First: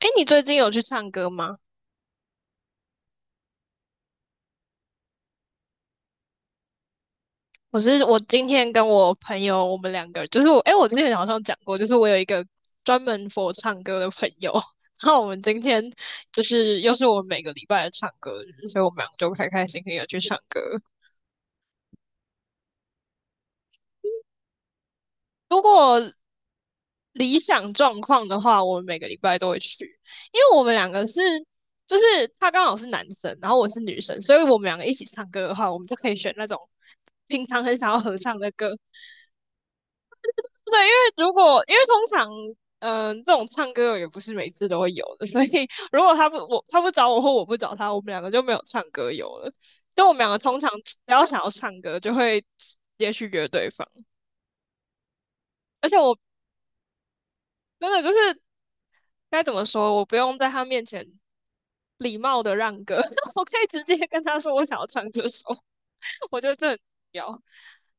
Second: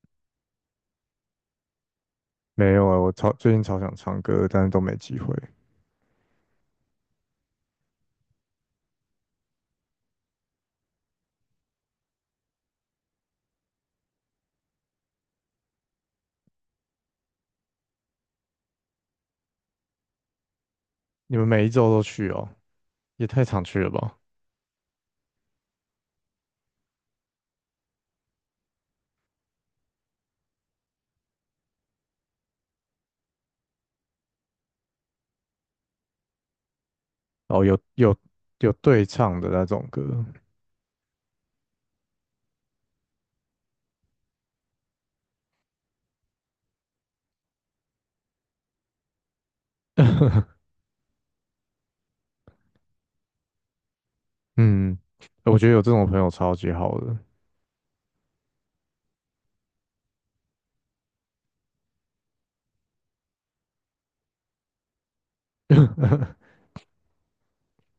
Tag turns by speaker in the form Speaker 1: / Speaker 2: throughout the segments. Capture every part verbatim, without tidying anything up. Speaker 1: 哎，你最近有去唱歌吗？
Speaker 2: 没有啊，我超最近超想唱歌，但是都没机会。
Speaker 1: 我是我今天跟我朋友，我们两个就是我，哎，我今天早上讲过，就是我有一个专门 for 唱歌的朋友，然后我们今天就是又是我们每个礼拜的唱歌日，所以我们两个就开开心心的去唱歌。
Speaker 2: 你们每一周都去哦？也太常去了吧？
Speaker 1: 如果理想状况的话，我们每个礼拜都会去，因为我们两个是就是他刚好是男生，然后我是女生，所以我们两个一起唱歌的话，我们就可以选那种平
Speaker 2: 哦，
Speaker 1: 常很
Speaker 2: 有
Speaker 1: 想要
Speaker 2: 有
Speaker 1: 合唱的
Speaker 2: 有
Speaker 1: 歌。
Speaker 2: 对唱的那种歌。
Speaker 1: 对，因为如果因为通常，嗯、这种唱歌也不是每次都会有的，所以如果他不我他不找我或我不找他，我们两个就没有唱歌友了。就我们两个 通常只要想要唱歌，就会直接去约对方。
Speaker 2: 嗯，我觉得有
Speaker 1: 而
Speaker 2: 这
Speaker 1: 且
Speaker 2: 种
Speaker 1: 我
Speaker 2: 朋友超级好的。
Speaker 1: 真的就是该怎么说，我不用在他面前礼貌的让歌，我可以直接跟他说我想要唱这首，我觉得这很重要。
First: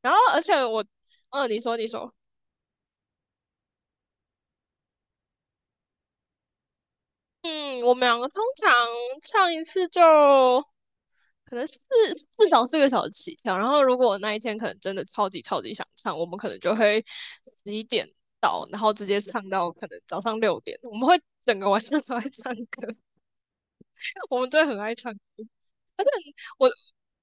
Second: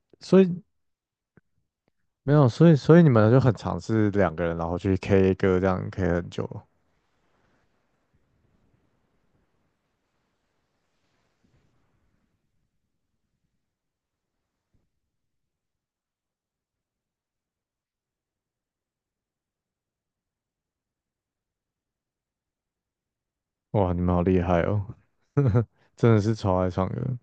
Speaker 1: 然后
Speaker 2: 所
Speaker 1: 而
Speaker 2: 以
Speaker 1: 且我，嗯、你说你说，
Speaker 2: 没有，所以所以你们就很常是两个人，然后去 K 歌，这样 K 很久。
Speaker 1: 嗯，我们两个通常唱一次就。可能四至少四个小时起跳。然后如果我那一天可能真的超级超级想唱，我们可能就会十一点到，然后直接唱到可能早上六点。我们会整个晚上都在唱歌，
Speaker 2: 哇，你们好
Speaker 1: 我
Speaker 2: 厉
Speaker 1: 们
Speaker 2: 害
Speaker 1: 真的很爱
Speaker 2: 哦。
Speaker 1: 唱歌。而且
Speaker 2: 真的是超爱
Speaker 1: 我，
Speaker 2: 唱歌。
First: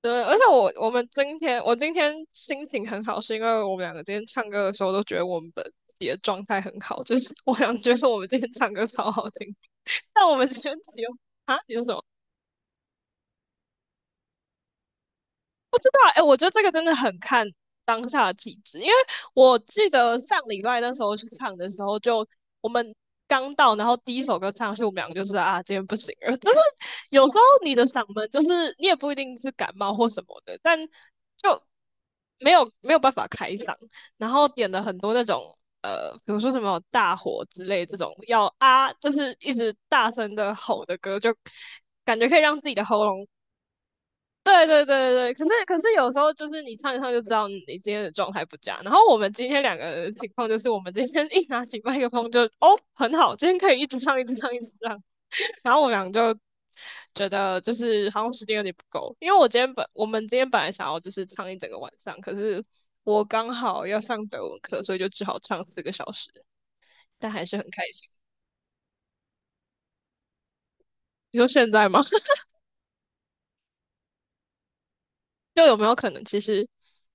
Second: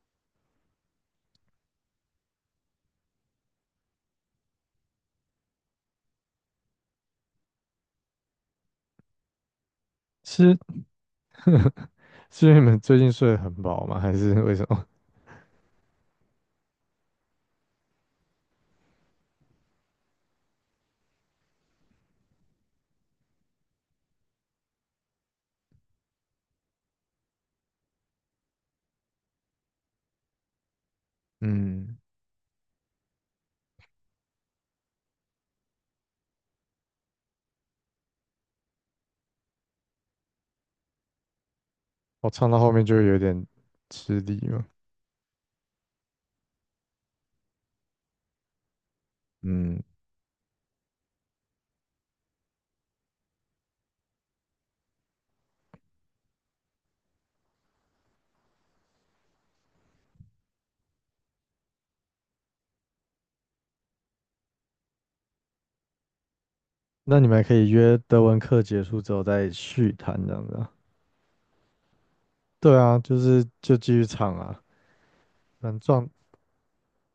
Speaker 1: 对，而且我我们今天我今天心情很好，是因为我们两个今天唱歌的时候都觉得我们本己的状态很好，就是我想觉得我们今天唱歌超好听，但我们
Speaker 2: 是
Speaker 1: 今天只有啊，你说什么？
Speaker 2: 是因为你们最近睡得很饱吗？还是为什么？
Speaker 1: 道，哎，我觉得这个真的很看当下的体质，因为我记得上礼拜那时候去唱的时候就，我们刚到，然后第一首歌唱上去，我们两个就知道啊，今天不行了。就是有时候你的嗓门，就是你也不一定是感冒或什么的，但 就
Speaker 2: 嗯，
Speaker 1: 没有没有办法开嗓，然后点了很多那种。呃，比如说什么大火之类这种要啊，就是一直大声的吼的歌，就感觉
Speaker 2: 我
Speaker 1: 可以
Speaker 2: 唱到
Speaker 1: 让自
Speaker 2: 后
Speaker 1: 己的
Speaker 2: 面就
Speaker 1: 喉
Speaker 2: 有
Speaker 1: 咙
Speaker 2: 点吃力了。
Speaker 1: 对对对对对，可是可是有时候就是你唱一唱就知道你今天的状态不佳。然后我们今天两
Speaker 2: 嗯。
Speaker 1: 个人的情况就是，我们今天 一拿起麦克风就哦很好，今天可以一直唱一直唱一直唱。然后我们俩就觉得就是好像时间有点不够，因为我今天本我们今天本来想要就是唱一整个晚上，可是我刚好要上德文课，所以就只好唱四个小时，
Speaker 2: 那你
Speaker 1: 但
Speaker 2: 们还
Speaker 1: 还
Speaker 2: 可
Speaker 1: 是很
Speaker 2: 以
Speaker 1: 开
Speaker 2: 约
Speaker 1: 心。
Speaker 2: 德文课结束之后再续谈这样子啊？
Speaker 1: 你说现在吗？
Speaker 2: 对啊，就是就继续唱啊，
Speaker 1: 就
Speaker 2: 反
Speaker 1: 有
Speaker 2: 正
Speaker 1: 没有
Speaker 2: 撞
Speaker 1: 可能其实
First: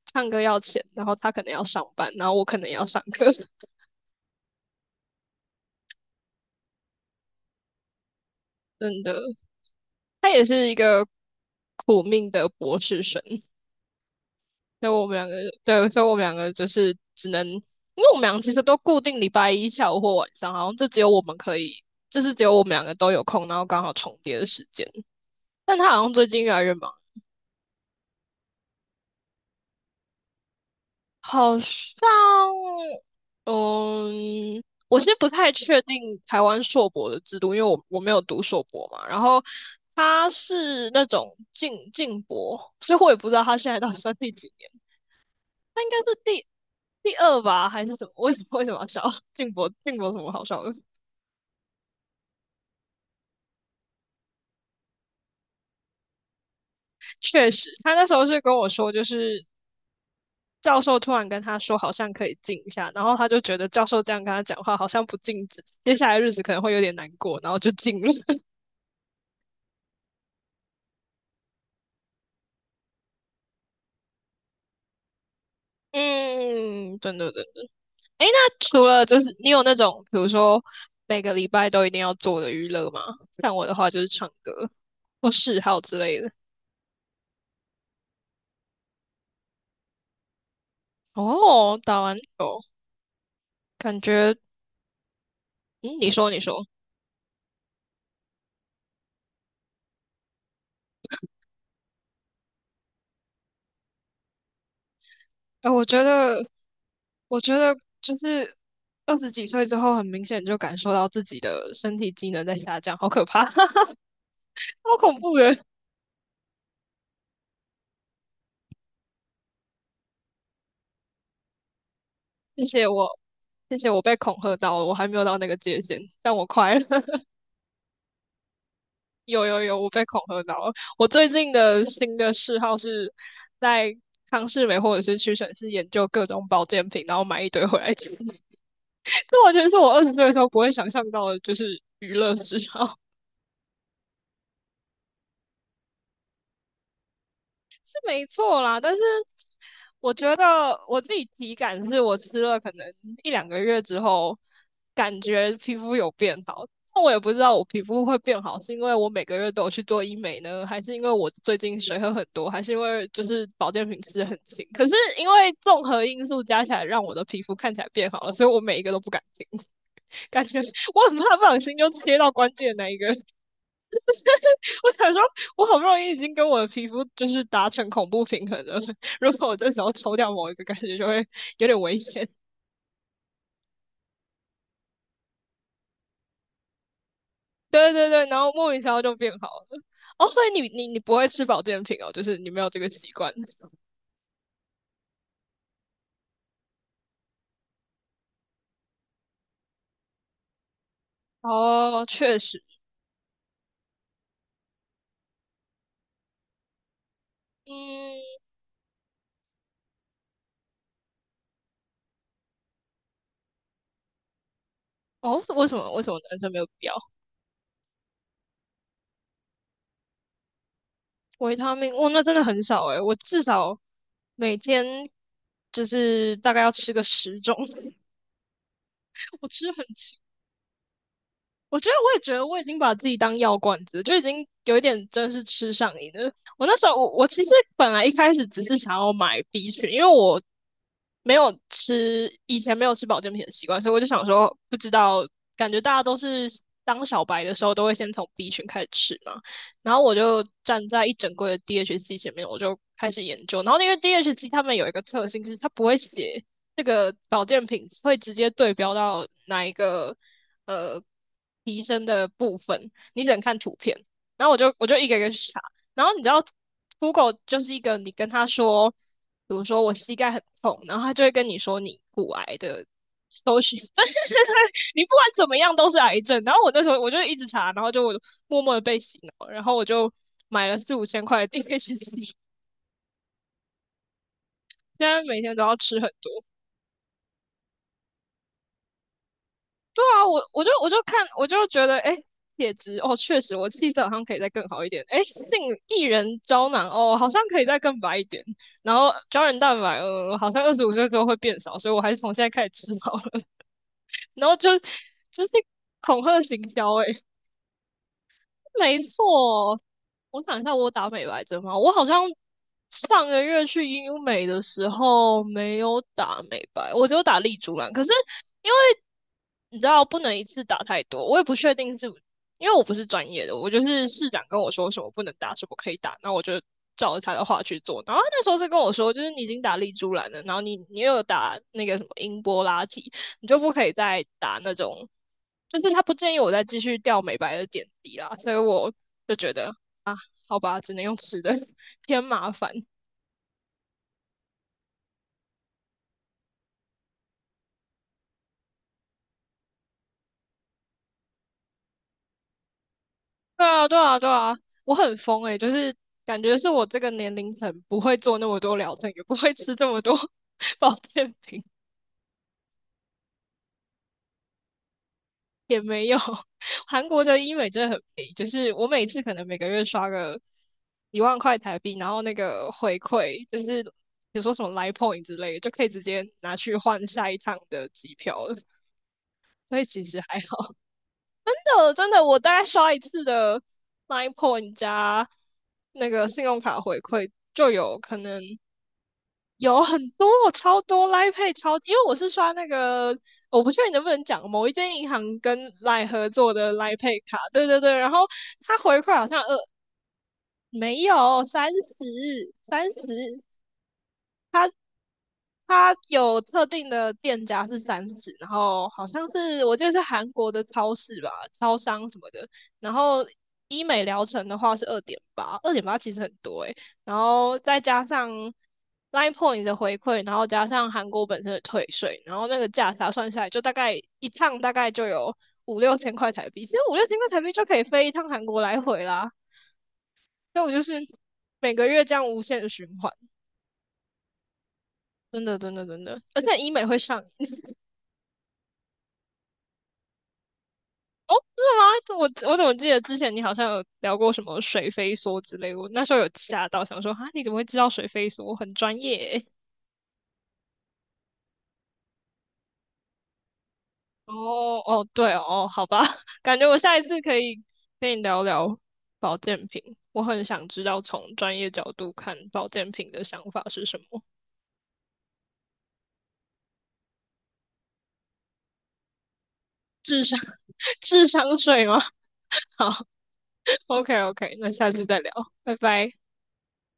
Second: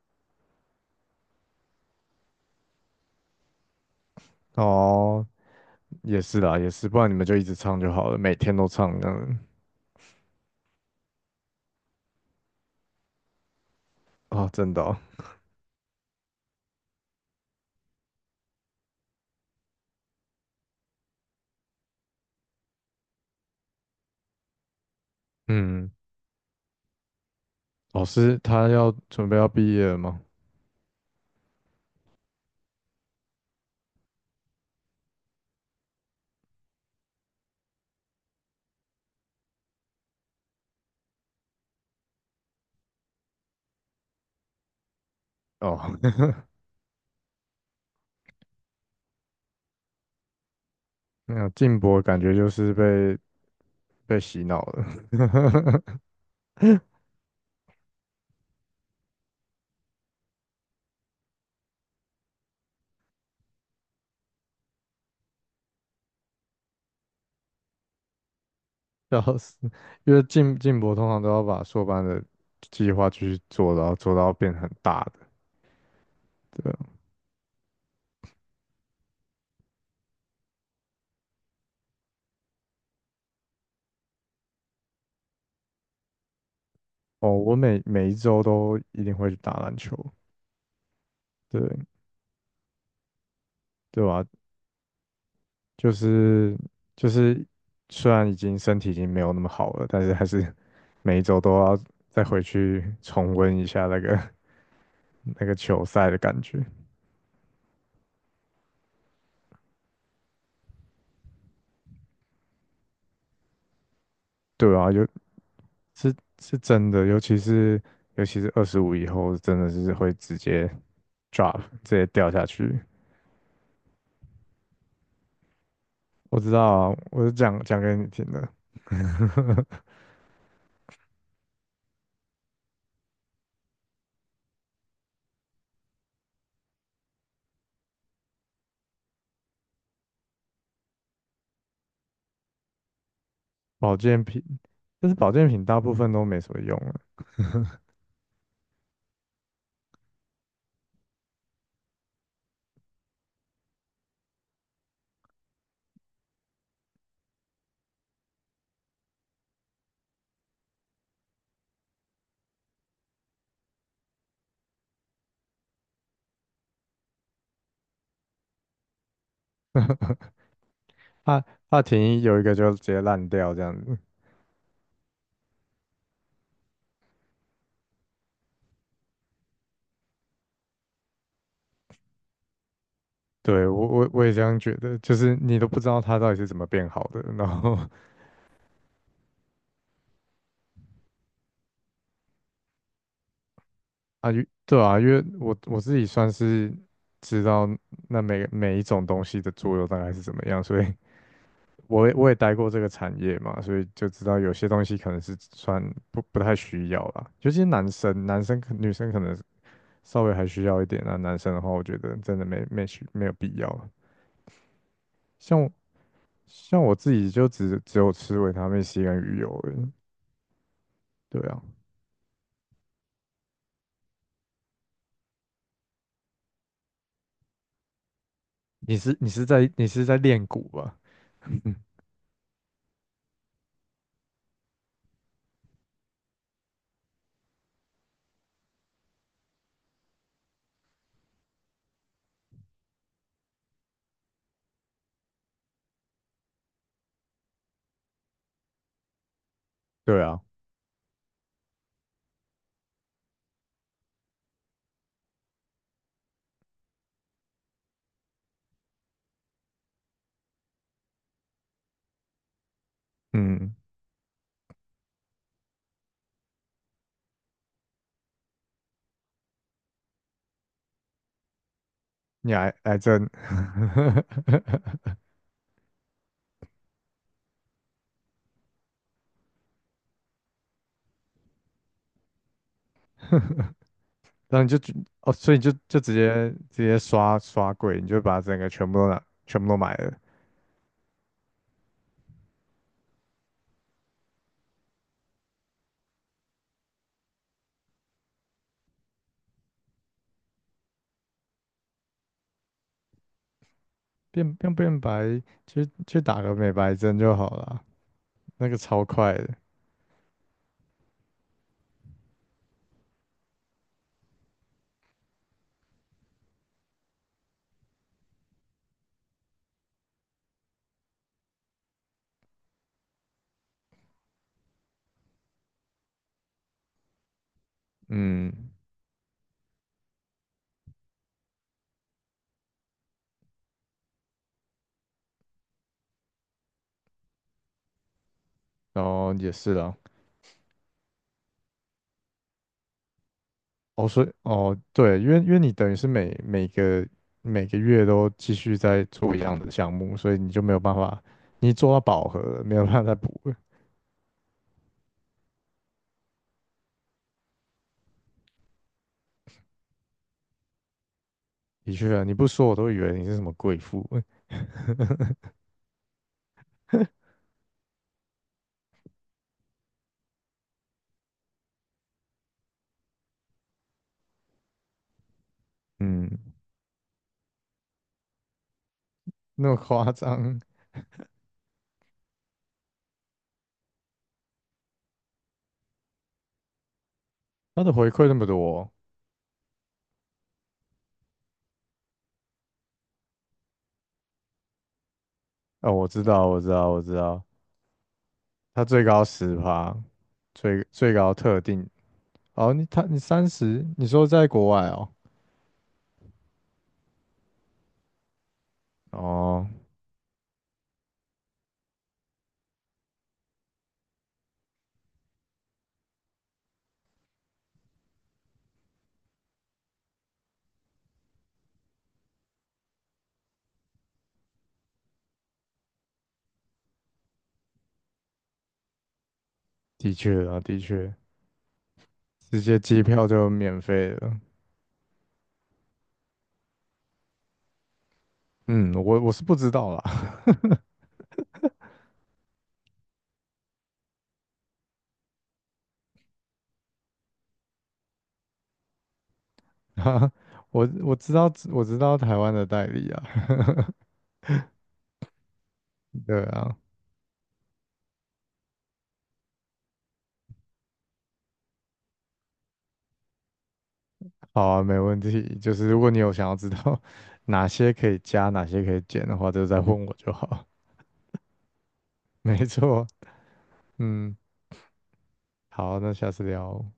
Speaker 1: 唱歌要钱，然后他可能要上班，然后我可能也要上课，
Speaker 2: 哦，也是啦，也是，不然你们就一直唱就好了，每天都唱
Speaker 1: 真
Speaker 2: 这
Speaker 1: 的。
Speaker 2: 样子
Speaker 1: 他也是一个苦命的博士生，
Speaker 2: 啊。真的
Speaker 1: 所以
Speaker 2: 哦。
Speaker 1: 我们两个，对，所以我们两个就是只能，因为我们俩其实都固定礼拜一下午或晚上，好像就只有我们可以，就是只有我们两个都有空，然后刚好重叠的时间。但他
Speaker 2: 嗯，
Speaker 1: 好像最近越来越忙，
Speaker 2: 老师他要准备要毕业了吗？
Speaker 1: 好像，嗯，我其实不太确定台湾硕博的制度，因为我我没有读硕博嘛，然后。他是那种进进博，所以我也不知道他现在到底算第几年。
Speaker 2: 哦。
Speaker 1: 他应该是 第第二吧，还是什么？为什么为什么要笑？静博静博有什么好笑的？
Speaker 2: 没有，静博感觉就是被被洗脑了。
Speaker 1: 确实，他那时候是跟我说，就是教授突然跟他说好像可以静一下，然后他就觉得教授这样跟他讲话好像不静止，接下来日子可能会有点难过，然后就静了。
Speaker 2: 笑死，因为静静博通常都要把硕班的计划继续做，然后做到变很大的。对。
Speaker 1: 嗯，真的真的。诶，那除了就是你有那种，比如说每个礼拜都一定要做的娱乐吗？像我的话就是唱歌或嗜好之类的。
Speaker 2: 哦，我每每一周都一定会去打篮球，
Speaker 1: 哦，
Speaker 2: 对，
Speaker 1: 打篮球，感
Speaker 2: 对吧？
Speaker 1: 觉
Speaker 2: 就
Speaker 1: 嗯，你说你
Speaker 2: 是
Speaker 1: 说。
Speaker 2: 就是，虽然已经身体已经没有那么好了，但是还是每一周都要再回去重温一下那个 那个
Speaker 1: 哎，我
Speaker 2: 球
Speaker 1: 觉
Speaker 2: 赛的感
Speaker 1: 得，
Speaker 2: 觉。
Speaker 1: 我觉得就是二十几岁之后，很明显就感受到自己的身体机能在下降，好可怕，
Speaker 2: 对啊，
Speaker 1: 好
Speaker 2: 就
Speaker 1: 恐怖的。
Speaker 2: 是是真的。尤其是尤其是二十五以后，真的是会直接 drop 直接掉下
Speaker 1: 谢
Speaker 2: 去。
Speaker 1: 谢我，谢谢我被恐吓到了，我还没有到那个界限，但
Speaker 2: 我
Speaker 1: 我
Speaker 2: 知道
Speaker 1: 快了。
Speaker 2: 啊，我 是讲讲给你听的。
Speaker 1: 有 有有，我被恐吓到了。我最近的新的嗜好是在康士美或者是屈臣氏研究各种保健品，然后买一堆回来吃。这完全是我二十岁的时候不会想象到的，就是娱乐嗜好。
Speaker 2: 保健品，但是保健品大部分都没什么用。
Speaker 1: 没错啦，但是我觉得我自己体感是我吃了可能一两个月之后，感觉皮肤有变好。那我也不知道我皮肤会变好，是因为我每个月都有去做医美呢，还是因为我最近水喝很多，还是因为就是保健品吃的很勤？可是因为综合因素加起来，让我的皮肤看起来变好了，所以我每一个都不敢停，感觉 我很怕
Speaker 2: 啊，
Speaker 1: 不小心
Speaker 2: 帕
Speaker 1: 就切
Speaker 2: 停，
Speaker 1: 到
Speaker 2: 有一个
Speaker 1: 关
Speaker 2: 就
Speaker 1: 键
Speaker 2: 直
Speaker 1: 那一
Speaker 2: 接
Speaker 1: 个。
Speaker 2: 烂掉这样子。
Speaker 1: 我想说，我好不容易已经跟我的皮肤就是达成恐怖平衡了，如果我这时候抽掉某一个，感觉就会有点危险。
Speaker 2: 对，我我我也这样觉得，就是你都不知道它到底是怎么变好的。然后
Speaker 1: 对对对，然后莫名其妙就变好了。哦，所以你你你不会吃保健品哦，就是你没有这个习惯。
Speaker 2: 啊，因对啊，因为我我自己算是知道那每每一种东西的作用大概是怎么样，所以
Speaker 1: 哦，
Speaker 2: 我也我也
Speaker 1: 确
Speaker 2: 待
Speaker 1: 实，
Speaker 2: 过这个产业嘛，所以就知道有些东西可能是算不不太需要啦，尤其是男生，
Speaker 1: 嗯，
Speaker 2: 男生可女生可能稍微还需要一点啊。男生的话，我觉得真的没没需没有必要。
Speaker 1: 哦，为
Speaker 2: 像
Speaker 1: 什么为什么男生没有
Speaker 2: 像
Speaker 1: 必要？
Speaker 2: 我自己就只只有吃维他命 C 跟鱼油而已。对
Speaker 1: 维
Speaker 2: 啊，
Speaker 1: 他命，哦，那真的很少诶，我至少每天就是大概要吃个十种，
Speaker 2: 你是你是
Speaker 1: 我
Speaker 2: 在
Speaker 1: 吃很
Speaker 2: 你是在练骨吧？
Speaker 1: 我觉得我也觉得我已经把自己当药罐子，就已经有一点真是吃上瘾了。我那时候我我其实本来一开始只是想要买 B 群，因为我没有吃以前没有吃保健品的习惯，所以我就想说不知道，感觉大家都是当小白的时候都会先从 B 群开始吃嘛。然后我
Speaker 2: 对啊。
Speaker 1: 就站在一整柜的 D H C 前面，我就开始研究。然后因为 D H C 他们有一个特性，就是它不会写这个保健品会直接对标到哪一个。呃提升的部分，你只能看
Speaker 2: 嗯，
Speaker 1: 图片。然后我就我就一个一个去查，然后你知道 Google 就是一个你跟他说，比如说我膝盖很痛，然后他就会跟你说你骨
Speaker 2: 你
Speaker 1: 癌
Speaker 2: 癌
Speaker 1: 的
Speaker 2: 癌症。
Speaker 1: 搜寻，但是你不管怎么样都是癌症。然后我那时候我就一直查，然后就默默的被洗脑，然后我就买了四五千块的 D H C，
Speaker 2: 然后你就觉
Speaker 1: 现在
Speaker 2: 哦，
Speaker 1: 每
Speaker 2: 所
Speaker 1: 天
Speaker 2: 以你
Speaker 1: 都
Speaker 2: 就
Speaker 1: 要吃
Speaker 2: 就
Speaker 1: 很
Speaker 2: 直
Speaker 1: 多。
Speaker 2: 接直接刷刷柜，你就把整个全部都拿全部都买
Speaker 1: 对
Speaker 2: 了。
Speaker 1: 啊，我我就我就看我就觉得，哎，铁质哦，确实我气色好像可以再更好一点。哎，杏薏仁胶囊哦，好像可以再更白一点。然后胶原蛋白，呃，好像二十五岁之后会变少，所以我还是从现在开始吃好了。然
Speaker 2: 变
Speaker 1: 后
Speaker 2: 变
Speaker 1: 就
Speaker 2: 变白，
Speaker 1: 就是
Speaker 2: 去去
Speaker 1: 恐
Speaker 2: 打
Speaker 1: 吓
Speaker 2: 个
Speaker 1: 行
Speaker 2: 美白
Speaker 1: 销，哎，
Speaker 2: 针就好了，那个
Speaker 1: 没
Speaker 2: 超快的。
Speaker 1: 错。我想一下，我打美白针吗？我好像上个月去医美的时候没有打美白，我只有打丽珠兰。可是因为你知道不能一次打太多，我也不确定是因为我不是专业的，我就是市长跟我说什么不能打，什么可以打，那我就照着他的话去做。然后他那时候是
Speaker 2: 嗯，
Speaker 1: 跟我说，就是你已经打丽珠兰了，然后你你又有打那个什么英波拉提，你就不可以再打那种，就是他不建议我再继续掉美白的点滴啦，所以我
Speaker 2: 然后
Speaker 1: 就
Speaker 2: 也
Speaker 1: 觉
Speaker 2: 是
Speaker 1: 得
Speaker 2: 啦。
Speaker 1: 好吧，只能用吃的，偏麻烦。
Speaker 2: 哦，所以哦，对，因为因为你等于是每每个每个月都继续在做一样的项目，所以你就没有办法，你做到饱和了没有办法再补了。
Speaker 1: 对啊，对啊，对啊，我很疯诶、就是感觉是我这个年龄层不会做那么多疗程，也不会吃这么多 保健品，
Speaker 2: 的确啊，你不说我都以为你是什么贵妇。
Speaker 1: 也没有。韩国的医美真的很便宜，就是我每次可能每个月刷个一万块台币，然后那个回馈就是比如说什么 Line Point 之类的，就可以直接
Speaker 2: 嗯，
Speaker 1: 拿去换下一趟的机票了，
Speaker 2: 那么
Speaker 1: 所以其
Speaker 2: 夸
Speaker 1: 实还
Speaker 2: 张。
Speaker 1: 好。真的，真的，我大概刷一次的 Line Point 加那个信用卡回馈，就
Speaker 2: 他的
Speaker 1: 有
Speaker 2: 回
Speaker 1: 可
Speaker 2: 馈那
Speaker 1: 能。
Speaker 2: 么多。
Speaker 1: 有很多，超多 l i Pay 超，因为我是刷那个，我不确定能不能讲某一间银行跟
Speaker 2: 哦，我
Speaker 1: Line
Speaker 2: 知
Speaker 1: 合
Speaker 2: 道，
Speaker 1: 作
Speaker 2: 我知
Speaker 1: 的 l
Speaker 2: 道，
Speaker 1: i
Speaker 2: 我知
Speaker 1: Pay 卡，
Speaker 2: 道，
Speaker 1: 对对对，然后它
Speaker 2: 他
Speaker 1: 回
Speaker 2: 最
Speaker 1: 馈
Speaker 2: 高
Speaker 1: 好像
Speaker 2: 十
Speaker 1: 呃
Speaker 2: 趴，最
Speaker 1: 没
Speaker 2: 最高
Speaker 1: 有
Speaker 2: 特
Speaker 1: 三十
Speaker 2: 定。哦，你
Speaker 1: 三十
Speaker 2: 他
Speaker 1: 三
Speaker 2: 你
Speaker 1: 十
Speaker 2: 三十？你说在国外哦？
Speaker 1: 它有特定的店家是三十，然后好像是
Speaker 2: 哦，
Speaker 1: 我记得是韩国的超市吧，超商什么的。然后医美疗程的话是二点八，二点八其实很多诶、然后再加上 Line Point 的回馈，然后加上韩国本身的退税，然后那个价差算下来，就大概一趟大概就有五六千块台币。其实五六千块台币就可以飞一趟韩国来回啦。
Speaker 2: 的确啊，
Speaker 1: 所以我
Speaker 2: 的
Speaker 1: 就是
Speaker 2: 确，
Speaker 1: 每个月这样无
Speaker 2: 直
Speaker 1: 限的
Speaker 2: 接
Speaker 1: 循
Speaker 2: 机
Speaker 1: 环，
Speaker 2: 票就免费了。
Speaker 1: 真的真的真的，而且医美会上
Speaker 2: 嗯，我我是不知道啦。
Speaker 1: 吗？我我怎么记得之前你好像有聊过什么水飞梭之类的，我那时候有吓到，想说啊，你怎么会知道水飞梭？我很专业欸。
Speaker 2: 我我知道我知道台湾的代理啊。
Speaker 1: 哦哦，对哦，好吧，
Speaker 2: 对
Speaker 1: 感觉
Speaker 2: 啊，
Speaker 1: 我下一次可以跟你聊聊保健品，我很想知道从专业角度看保健品的想法是什么。
Speaker 2: 好啊，没问题。就是如果你有想要知道 哪些可以加，哪些可以减的话，就再问我
Speaker 1: 智
Speaker 2: 就
Speaker 1: 商
Speaker 2: 好。
Speaker 1: 智商税吗？
Speaker 2: 没
Speaker 1: 好
Speaker 2: 错。
Speaker 1: ，OK
Speaker 2: 嗯，
Speaker 1: OK，那下次再聊，拜
Speaker 2: 好，那
Speaker 1: 拜。
Speaker 2: 下次聊哦。